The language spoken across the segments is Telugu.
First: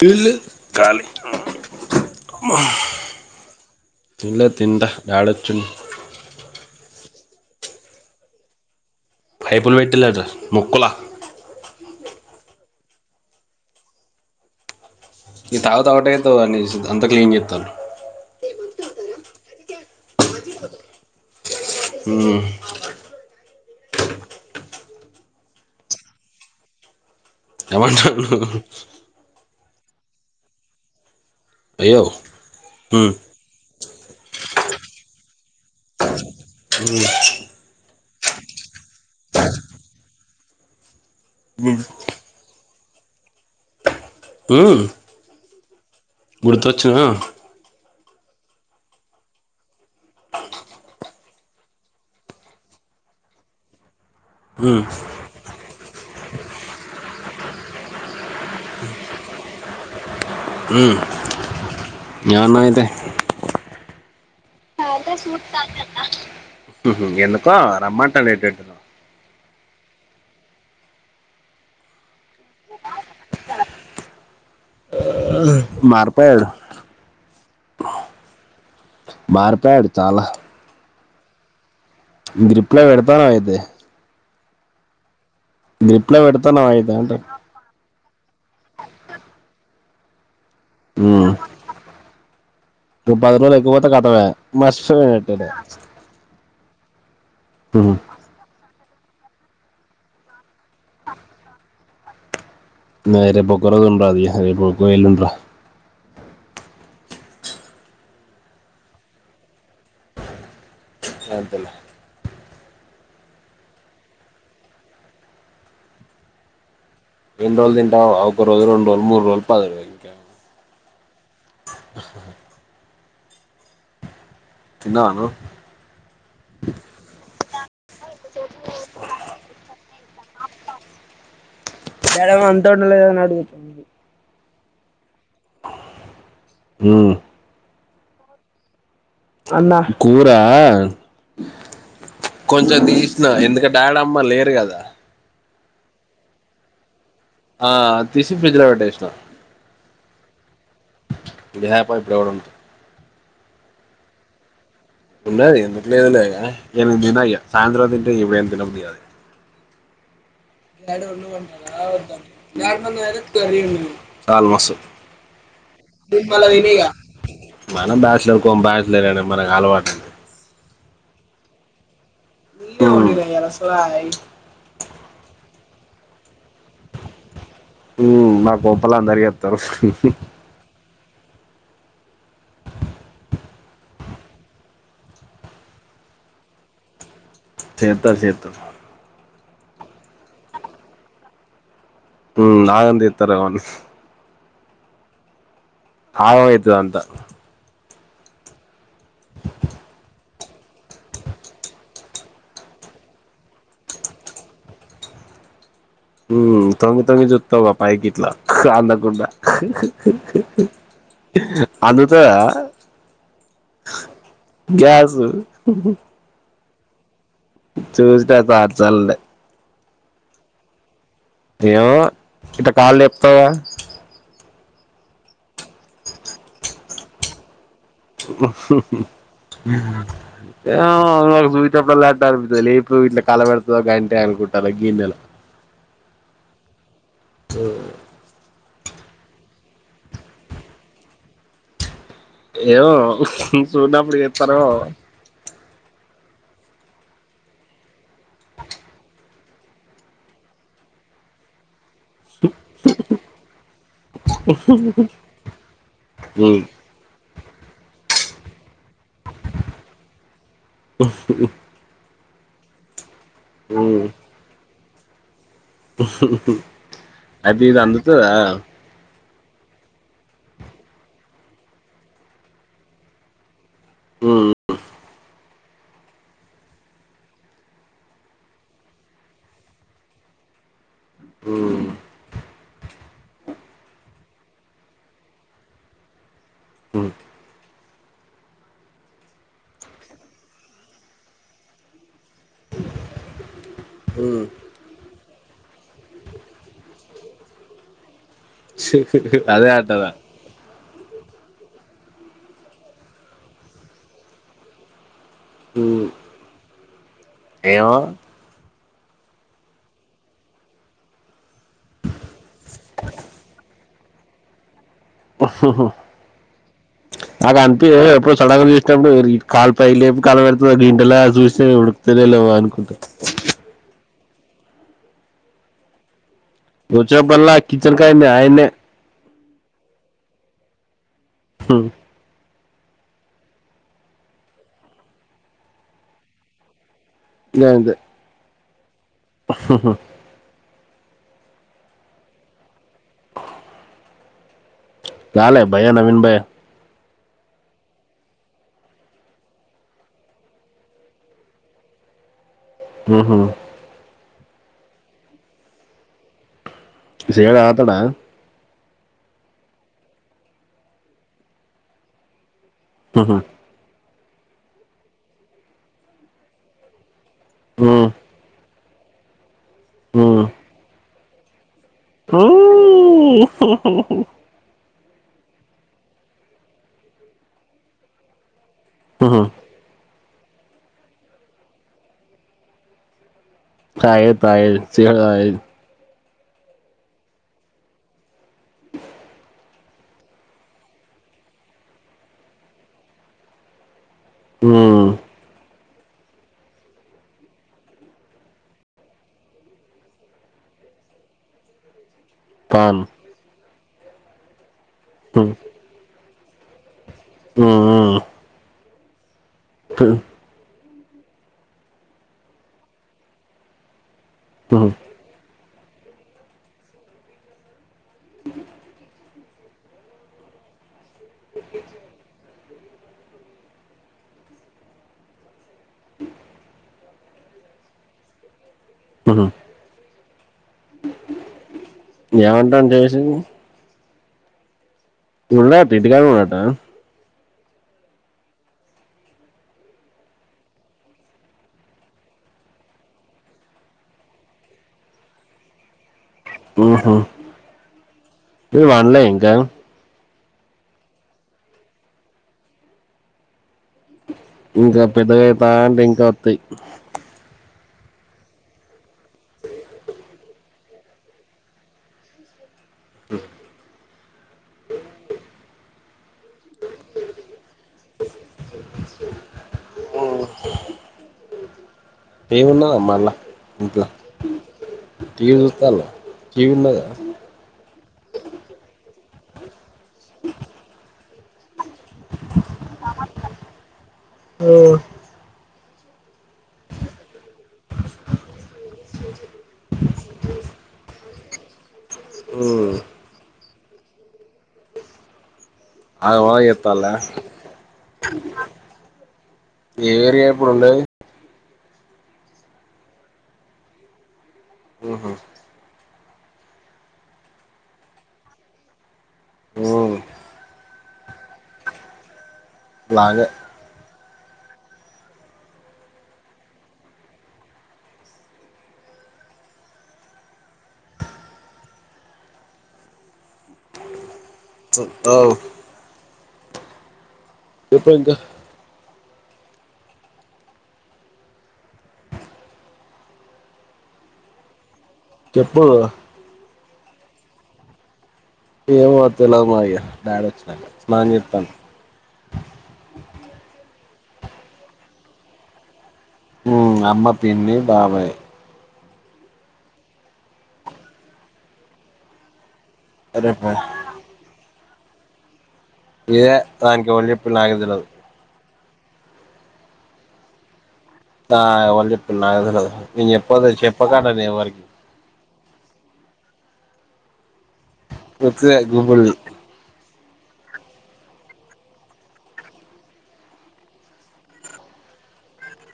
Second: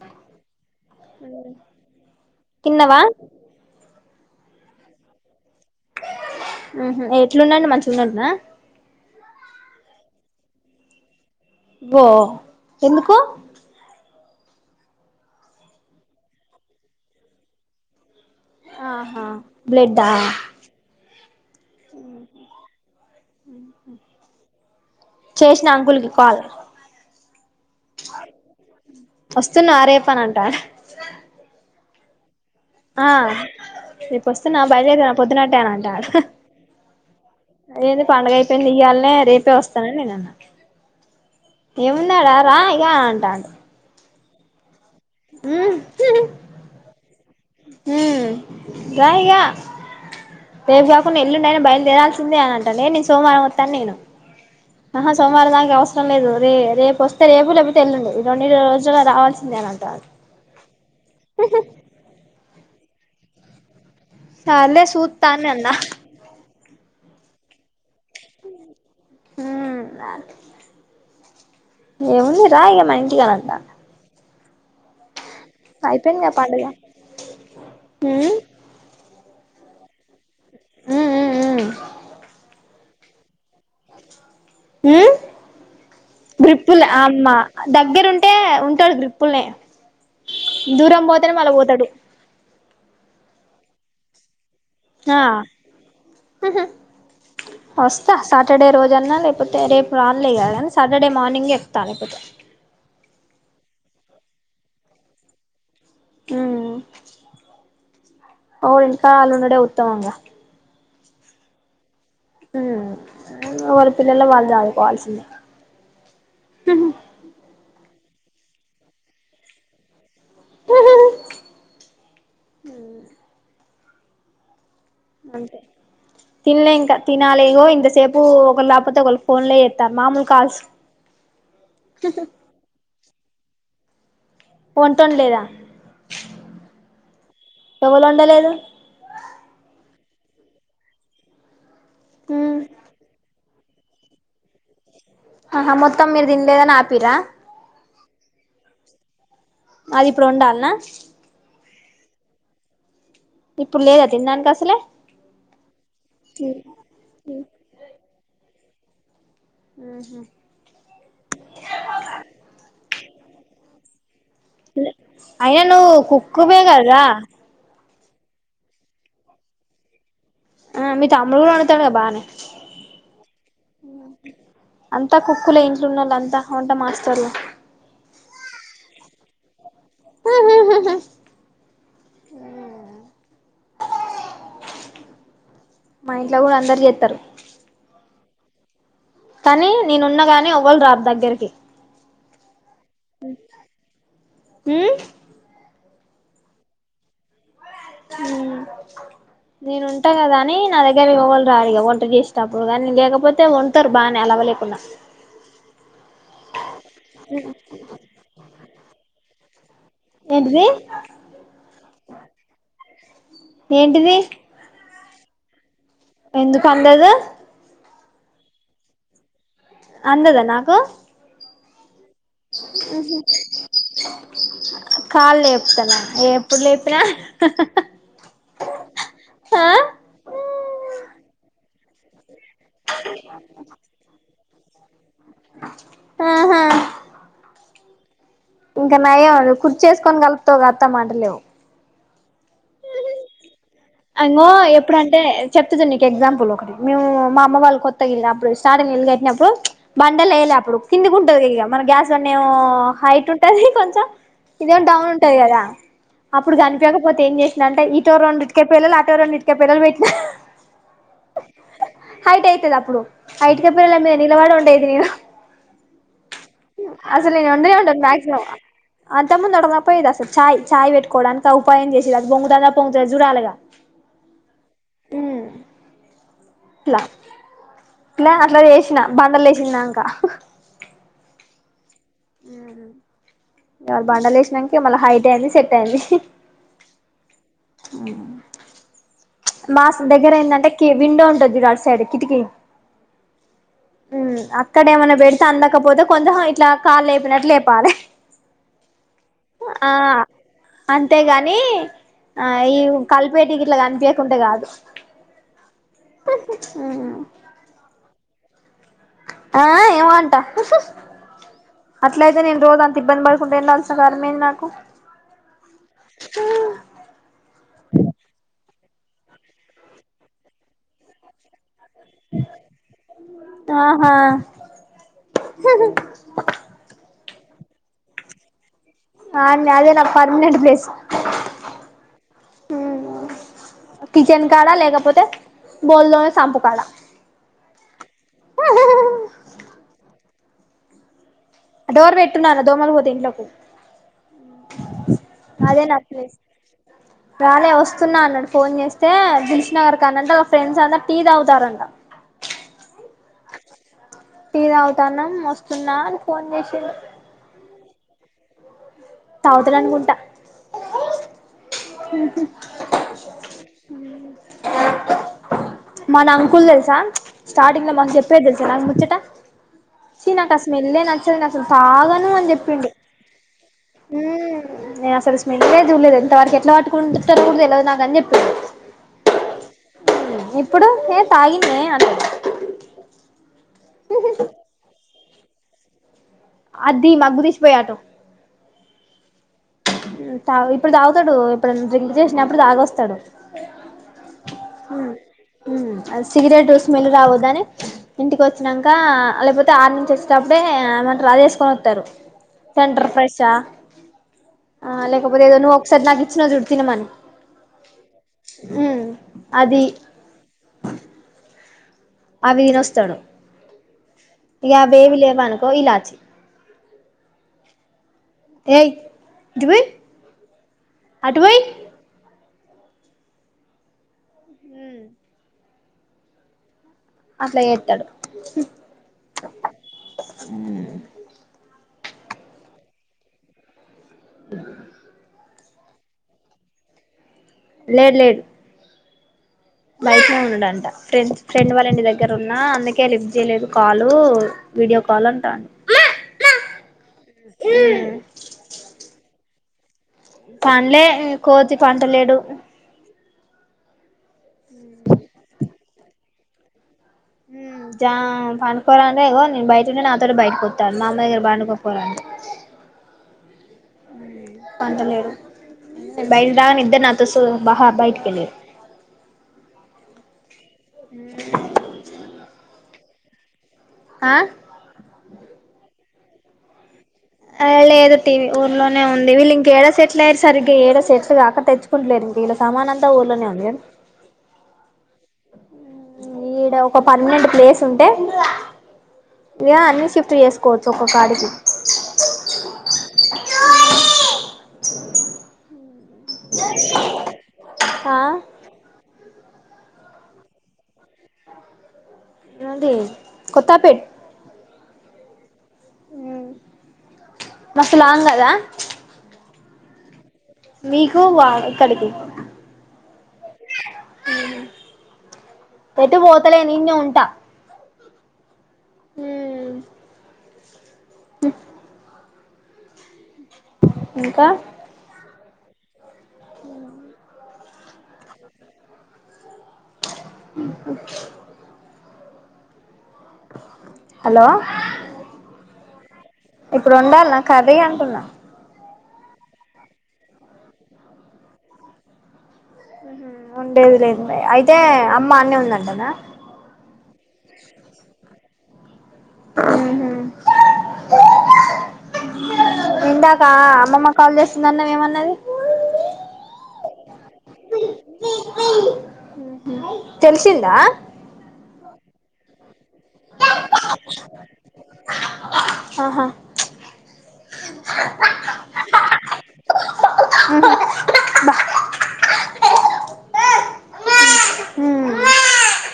కీళ కాల తిన్నవా తల తింట డాడొచ్చుండి ఎట్లున్నాండి మంచిగా ఉన్నంటనా అైపులు వయిటిలేటా ముక్కలా ఓ ఎందుకు ఈ తాగు తాగట అ త అని అంతా క్లీన్ చేస్తాను ఆహా బ్లడ్ హ్మ్ చేసిన అంకులకి కాల్ ఎమంట న్న అరేప్పనంట అయ్యో ఆ ఉమ్, నేపు వస్తున్న బయలుేద పొద్దునట్టే అన అంటానుందు పండుగ అయిపోయి నియ్యాలనే రేపే వస్తాన నేనన్న ఎమన్నాడ రా అంటాంట హ్మ్ గుర్తొచ్చిన రాయిగా రేపు కాకుండా ఎల్లుంయని బయలుదేరాల్సిందే అని అంటా న నేను సోమవారం వస్తాను నేను ఉమ్, ఆ సోమవారం దానికి అవసరం లేదు రే రేపు వస్తు రేపు లేకపోతే తెల్ళండి రెండు రోజులు రావాల్సిందే అనంత ఉమ్ నాయితే సర్లే చాలే సూత్తా అని అన్నా సూత్తనే అన్న. హ్మ్ హూ ఎళ్ళకు? ఆ రమ్మాంటాను ఏంటెన్టో. హ్మ్ రాలే? ఏముంది రా ఇగ మా ఇంటికిఅనిఅంట. అయిపోయిందిగా మార్పోయాడు పండుగ ఉమ్ మార్పు. పెడు చాలా! హ్మ్ హు హ్మ్ హు హ్మ్ హు గ్రిఫ్లో పెడతాన్నవయితే. హ్మ్? పెడతాను గ్రిపుల్ అయితే అంటాడు అమ్మ దగ్గరు ఉంటె ఉంటే ఉంటాది. గ్రిఫ్లో. దూరం పోతేనే మళ్ళ పోతాడు. నువ్వు పది రోజులు ఎక్కుకపోతే కట్టవే. మస్తుగపెట్టిరి. హ్మ్ హు! వస్తా సాటర్డే రోజు. అన్నా లేకపోతే రేపు రానులే కానీ సాటర్డే మార్నింగ్ చెప్తా లేకపోతే. రే పొక్క రోజు ఉండాలి రెపో ఎల్లుండో. హ్మ్ అవు ఇంకా వాళ్ళు ఉండడమే ఉత్తమంగా. అదల్ [unintelligible] హ్మ్! ఊళ్లో వాళ్ల పిల్లలు వాళ్ళు చేసుకోవాల్సిందే. ఎన్ని రోజులు తింటావు? ఒక రోజు, రెడు రోజలు, మూడు రోజులు, పది రోజులు ఇంకా! హ్మ్ హు! తిన్నావా నువ్వు అంతే, తిన్లే ఇంకా తినాలిగో. ఇంతసేపు. అబ్బో ఒకరు లేకపోతే ఒకళ్ళు ఫోన్ లో చెత్తామా మామూలు. కాజ [unintelligible] సరే వంటండలేదు. డుగుంది [unintelligible] ఫోన్ ఇట్టం లేదా? ఉమ్ ఎవ్వలొండలేదు. అన్నా! కూరా. కొంచెం తీసినా ఎందుకంటె. డాడమ్మ లేరు కదా? ఆహా! మొత్తం మీరు తినలేదని ఆపిర్ రా? ఆ తీసి ఫ్రిజ్ లో పెట్టేసా. అది ఇప్పుడు ఉండాలన్న? హ్యాపై ప్రౌడంతో ఇప్పుడు లేదా తినడానికి అసలే ఉన్నది ఎందుకులేదు లే ఏ దినయ సాయంత్రం ద ఏ ఇప్పుడేం తినబుద్ధికాలే ఉమ్ హ్మ్మ్ తరేము అయ్య నువ్వు కుక్కువేగద మనం బ్యాచలర్ కో బ్యాచలర్ అనా మనకు అలవాటు ఆ మీ తమ్ములు కూడా వొందుతాడుగా బానే ఆ జున్నల్లంతా మాకు గొప్పలందరికీ చెప్తాం అ మా ఇంట్లో కూడా అందరు చెస్తారు చెత్తారు చెత్తారు కానీ నేనున్నగాని ఎవ్వళ్ళు రారు దగ్గరికి హుమ్ నగధితరేమో అన్ హ్మ్మ్ ఆగమైతాద్ అంత ఉమ్ నేను ఉంటా కదా అని నా దగ్గర ఎవ్వాళ్ళు రారు ఇగ వంట చేసేటప్పుడు కానీ లేకపోతే వంటారు బాగానే అలావ లేకుండా ఉమ్ తొగ్గి తొగ్గి జుత్తవ్గా పైకి ఇట్ల రాగ్ గుడ్డ ఏంటిది అందుతాదా ఏంటిది గ్యాస్ గుర్ ఎందుకు అందదు చూసినా చల్సార్ల్నే అందదా నాకు ఏమో ఇట్ట కాళ్ళు లేపుతావుగా ఉహా కాళ్ళు లేపుతాన్నా ఎప్పుడు లేపిన అ చెప్పల్ తవిటితో లేేపు ఇట్లో కలబెడతు అంటే అనుకుంటారు గిన్నెలో ఆహా ఓ ఇంకా నయ నువ్ కూర్చుకొని కలుపుతగా అత్తమ్మ అంటలేవు ఏమో చూడనప్పుడు అంగో చేత్తరో ఎప్పుడు అంటే చెప్తు చూడు నీకి ఎగ్జాపుల్ ఒకటి మీ మా అమ్మ వాళ్ళు కొత్తగా వెళ్ళినప్పుడు స్టార్టింగ్ ఇల్లు కట్టినప్పుడు బండలు వేలేప్పుడు కింది ఉంటుంది మన గ్యాస్ కొని ఏమో హైట్ ఉంటది కొంచెం ఇదే డౌన్ ఉంటది కదా అప్పుడు ఉమ్ కనిపకపోతే ఏం చే అంటే ఇటు రెండు ఈట్ పేలల ఆటవ రెండిటికీ పేలలు బెట్నా హైట్ అయితది అప్పుడు ఐటికిప్పుర ఎ మే నలవడ ఉండేద్ ఇ ఆది నీ అందుతుదా అంత ముందు నడవక పోయది అస చాయ్ చాయ్ పెట్కోవడానికి ఉపాయం చేసిది బొంగదా పంగతు జురాలగా ఉమ్ హమ్ ప్లా ఇలా అట్లా చేసినా బండాలు వేసినాంకా ఉమ్ ఉమ్ ఇవాళ బండలు వసినానికిళ హైట్ అయింది సెట్ అయింది ఉమ్ మా దగ్గర ఏంటంటే విండో ఉంటుది సైడ్ కిటికీ ఉమ్ అక్కడ ఏమైనా పెడితే అందకపోతే కొంచెం హై ఇట్లా కాళ్ లేపినట్లు లేపాలి అదే ఆ ఆటదా అంతేగాని ఆ ఈ కలిపేటికి ఇట్లా కనిపకుంటే కాదు ఏమో ఆ ఏమంటా అట్ల అయితే నేను రోజు అంత ఇబ్బంది పడుకుంటే వెళ్ళాల్సిన కార్మేంది నాకు అగా అనిపి ఎప్పుడు సడ ప్పుడు కాల్ పై లేపు కాల పెడుతుంది గ ఇంటెలా చూస్తే ఇప్పుడు తెలిలేవా అనుకుంటా ఆ రోజ్ వచ్చినపుడు అల్లా ఆ కిచెన్ కడనే మీ ఆయనే అనే అదే నా పర్మనెంట్ ప్లేస్ హు ఉమ్ కిచెన్ కాడా లేకపోతే బోల్ తోమే సాాంపు కాడా అంతే [unintelligible] హహ డోర్ పెట్టున్నాన్న దోమలు పోతా యి ఇంట్లకు రాలే భైయా నవీన్ బాయా రాలే వస్తున్నా అన్నాడు ఫోన్ చేస్తే దిల్ షూ నగర్ కాడ అంటే వల్ల ఫ్రెండ్స్ అంతా టీ తాగుతున్నారంట ఉ హు టీ తాగుతున్నాము వస్తున్నా అని ఫోన్ చేసిడు సిగరెట్ తగ్గుతాడా తాగుతాడు అనుకుంట మ్మ్ హ్మ్ మ్మ్ హ్మ్ మన అంకుల్ తెల్సా స్టార్టింగ్ లో ఉమ్ మస్త్ చెప్పేది తెలుసా నాకు ము చ్చట చి నాకు ఆ స్మెల్లే నచ్ నచ్చదు నాకు మ్మ్ నేనస్సలు స్మెల్లే చూడలేదు ఇంత వరకే ట్ల పట్టుకుంటుతరు కూడా తెలువది నాకు అన్ని పె ఉహు మ్మ్ ఇప్పుడు నే తాగిన్నే అన్నడు తాగేది తాగేది సిగరెట్ తా [unintelligible] అది మగ్గు తీసపోయి ఆటో తా ఇప్పుడు తాగుతడు ఎప్పుడన్న డ్రింక్ చేసినప్పుడు తాగొస్తడు మ్మ్ మ్మ్ అది సిగరెట్ స్మెల్ రావద్దని ఇంటికి వచ్చినంక లేకపోతే ఆడ నుంచి వచ్చేటప్పుడే ఏమంట రా చేసుకొని వత్తారు. పాన్ సెంటర్ ఫ్రెషా ఆ లేకపోతే ఏదో ఒక సారి నా ఇచ్చినవు చూడు తినమని మ్మ్ మ్మ్ మ్మ్ అది అవి నొస్తడు ఉమ్ ఇగవేవి లేవను కోయిలాచి ఏయ్ ఇటు తీ అటు అట్లా చేత్తడు హ్మ్ హ్మ్ ఏమంటాండు చేసి అ ఉన్నాయంట ఇంటికాడ నున్నంట లేడ్ లేడు బైటనే ఉన్నడంట ఫ్రెండ్స్ ఫ్రెండ్ వాళ్ళ ఇంటి దగ్గర ఉన్నా అందుకే లిఫ్ట్ చేయలేదు కాలు వీడియో కాల్ అంటాండు హా హా పండలే కోతి పంట లేడు ఇంకా పెద్దగై [unintelligible] పండుకోవాలంటే నేను బయటంటే నాతోటి బయట పోతాను మా అమ్మ దగ్గర పండుకోపోరా అంటే హ పంటలేడు బయలు రాని ఇద్దరు నాతోస బహా బయటిక వెళ్ళరు హ్ హమ్ ఏవున్నదమ్మ అల్ల ఇట్ల ఆ టీవీ చూస్తాల్ల టీవీ ఉన్నగా లేదు టీవీ ఊర్లోనే ఉంది వీల్లు ఇంక ఏడ సెటిల్ అయారు సారిగ్గా ఇక ఏడ సట్లు కాకట్ట తెచ్చ కులేరు ఇంక ఇలా సామానంతా ఊర్లోనే ఉంది కా ఈడ ఒక పర్మనెంట్ ప్లేస్ ఉంటే ఇక అన్ని షిఫ్ట్ చేసుకోవచ్చు ఒక్క కాడికి ఉ ఆగమగం చేతల్లా ఆ ఏ ఏరియా ఇప్పుడుండేది నాది కొత్తపేట్ ఆహ్ మస్సు లాంగ్ గద ఉమ్ మీకు ఇక్కడికి లాగే పెట్టు పోతలేను ఇన్నె ఉంటా హమ్ హ్ ఇంకా కుత్త అవు ఎప్పుడు ఇంకా హలో [unintelligible] ఇప్పుడు వొండాలన కర్రీ అంటున్నా ఏ వతలా మాయ బడాడ వచ్చలాన్తాను ఉండేది లేద అయితే అమ్మా అన్న ఉందంటనా అమ్మ పిన్ని బాబాయ ఆహ ఇందాక రేపు అమ్మమ్మ కాల్ చేస్తుందన్న ఏమన్నా [unintelligible] ఇద నానికి ఒళ్ పిల్ ఆగ అల ఊహు తల్లిసింధ ఆ ఎవళు చేపీలు నాకు తేల్వదు నేను చేపలే చేపాక్ నేను ఎవరికి ఆహా ప్రతి గూపల్లి ఆ అవ ఉ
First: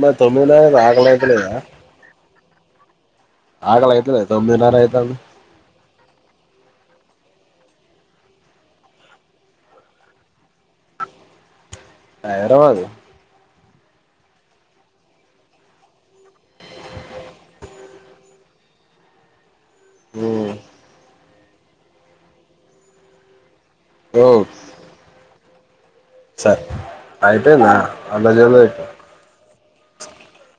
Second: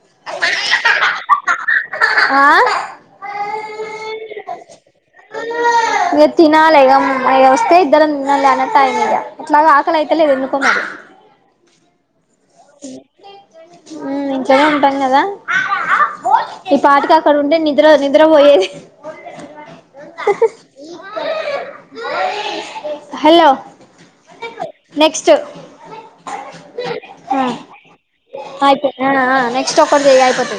మ తొమిళ ఆకల్యితలేద ఆ ఆకలితలే తొమ్మిది నార అయితంది ఇగ తినాలి వస్తే ఇద్దర తిందంలే అనట్ అగిన ఇగ ఎట్లాగో ఆకలి అయితలేదు ఎదుకో మరి హైరాబాదు ఉ ఇంట్లనే ఉంటాం కదా ఈ పాటికీ అక్కడ ఉంటే నీ నిద నిద్ర పోయేది హహ హలో ఓ నెక్స్ట్ అంటేనా ఏపీ ఆ ఆ నీ నెక్స్ట్ ఒకటి చాయ్ అయిపోత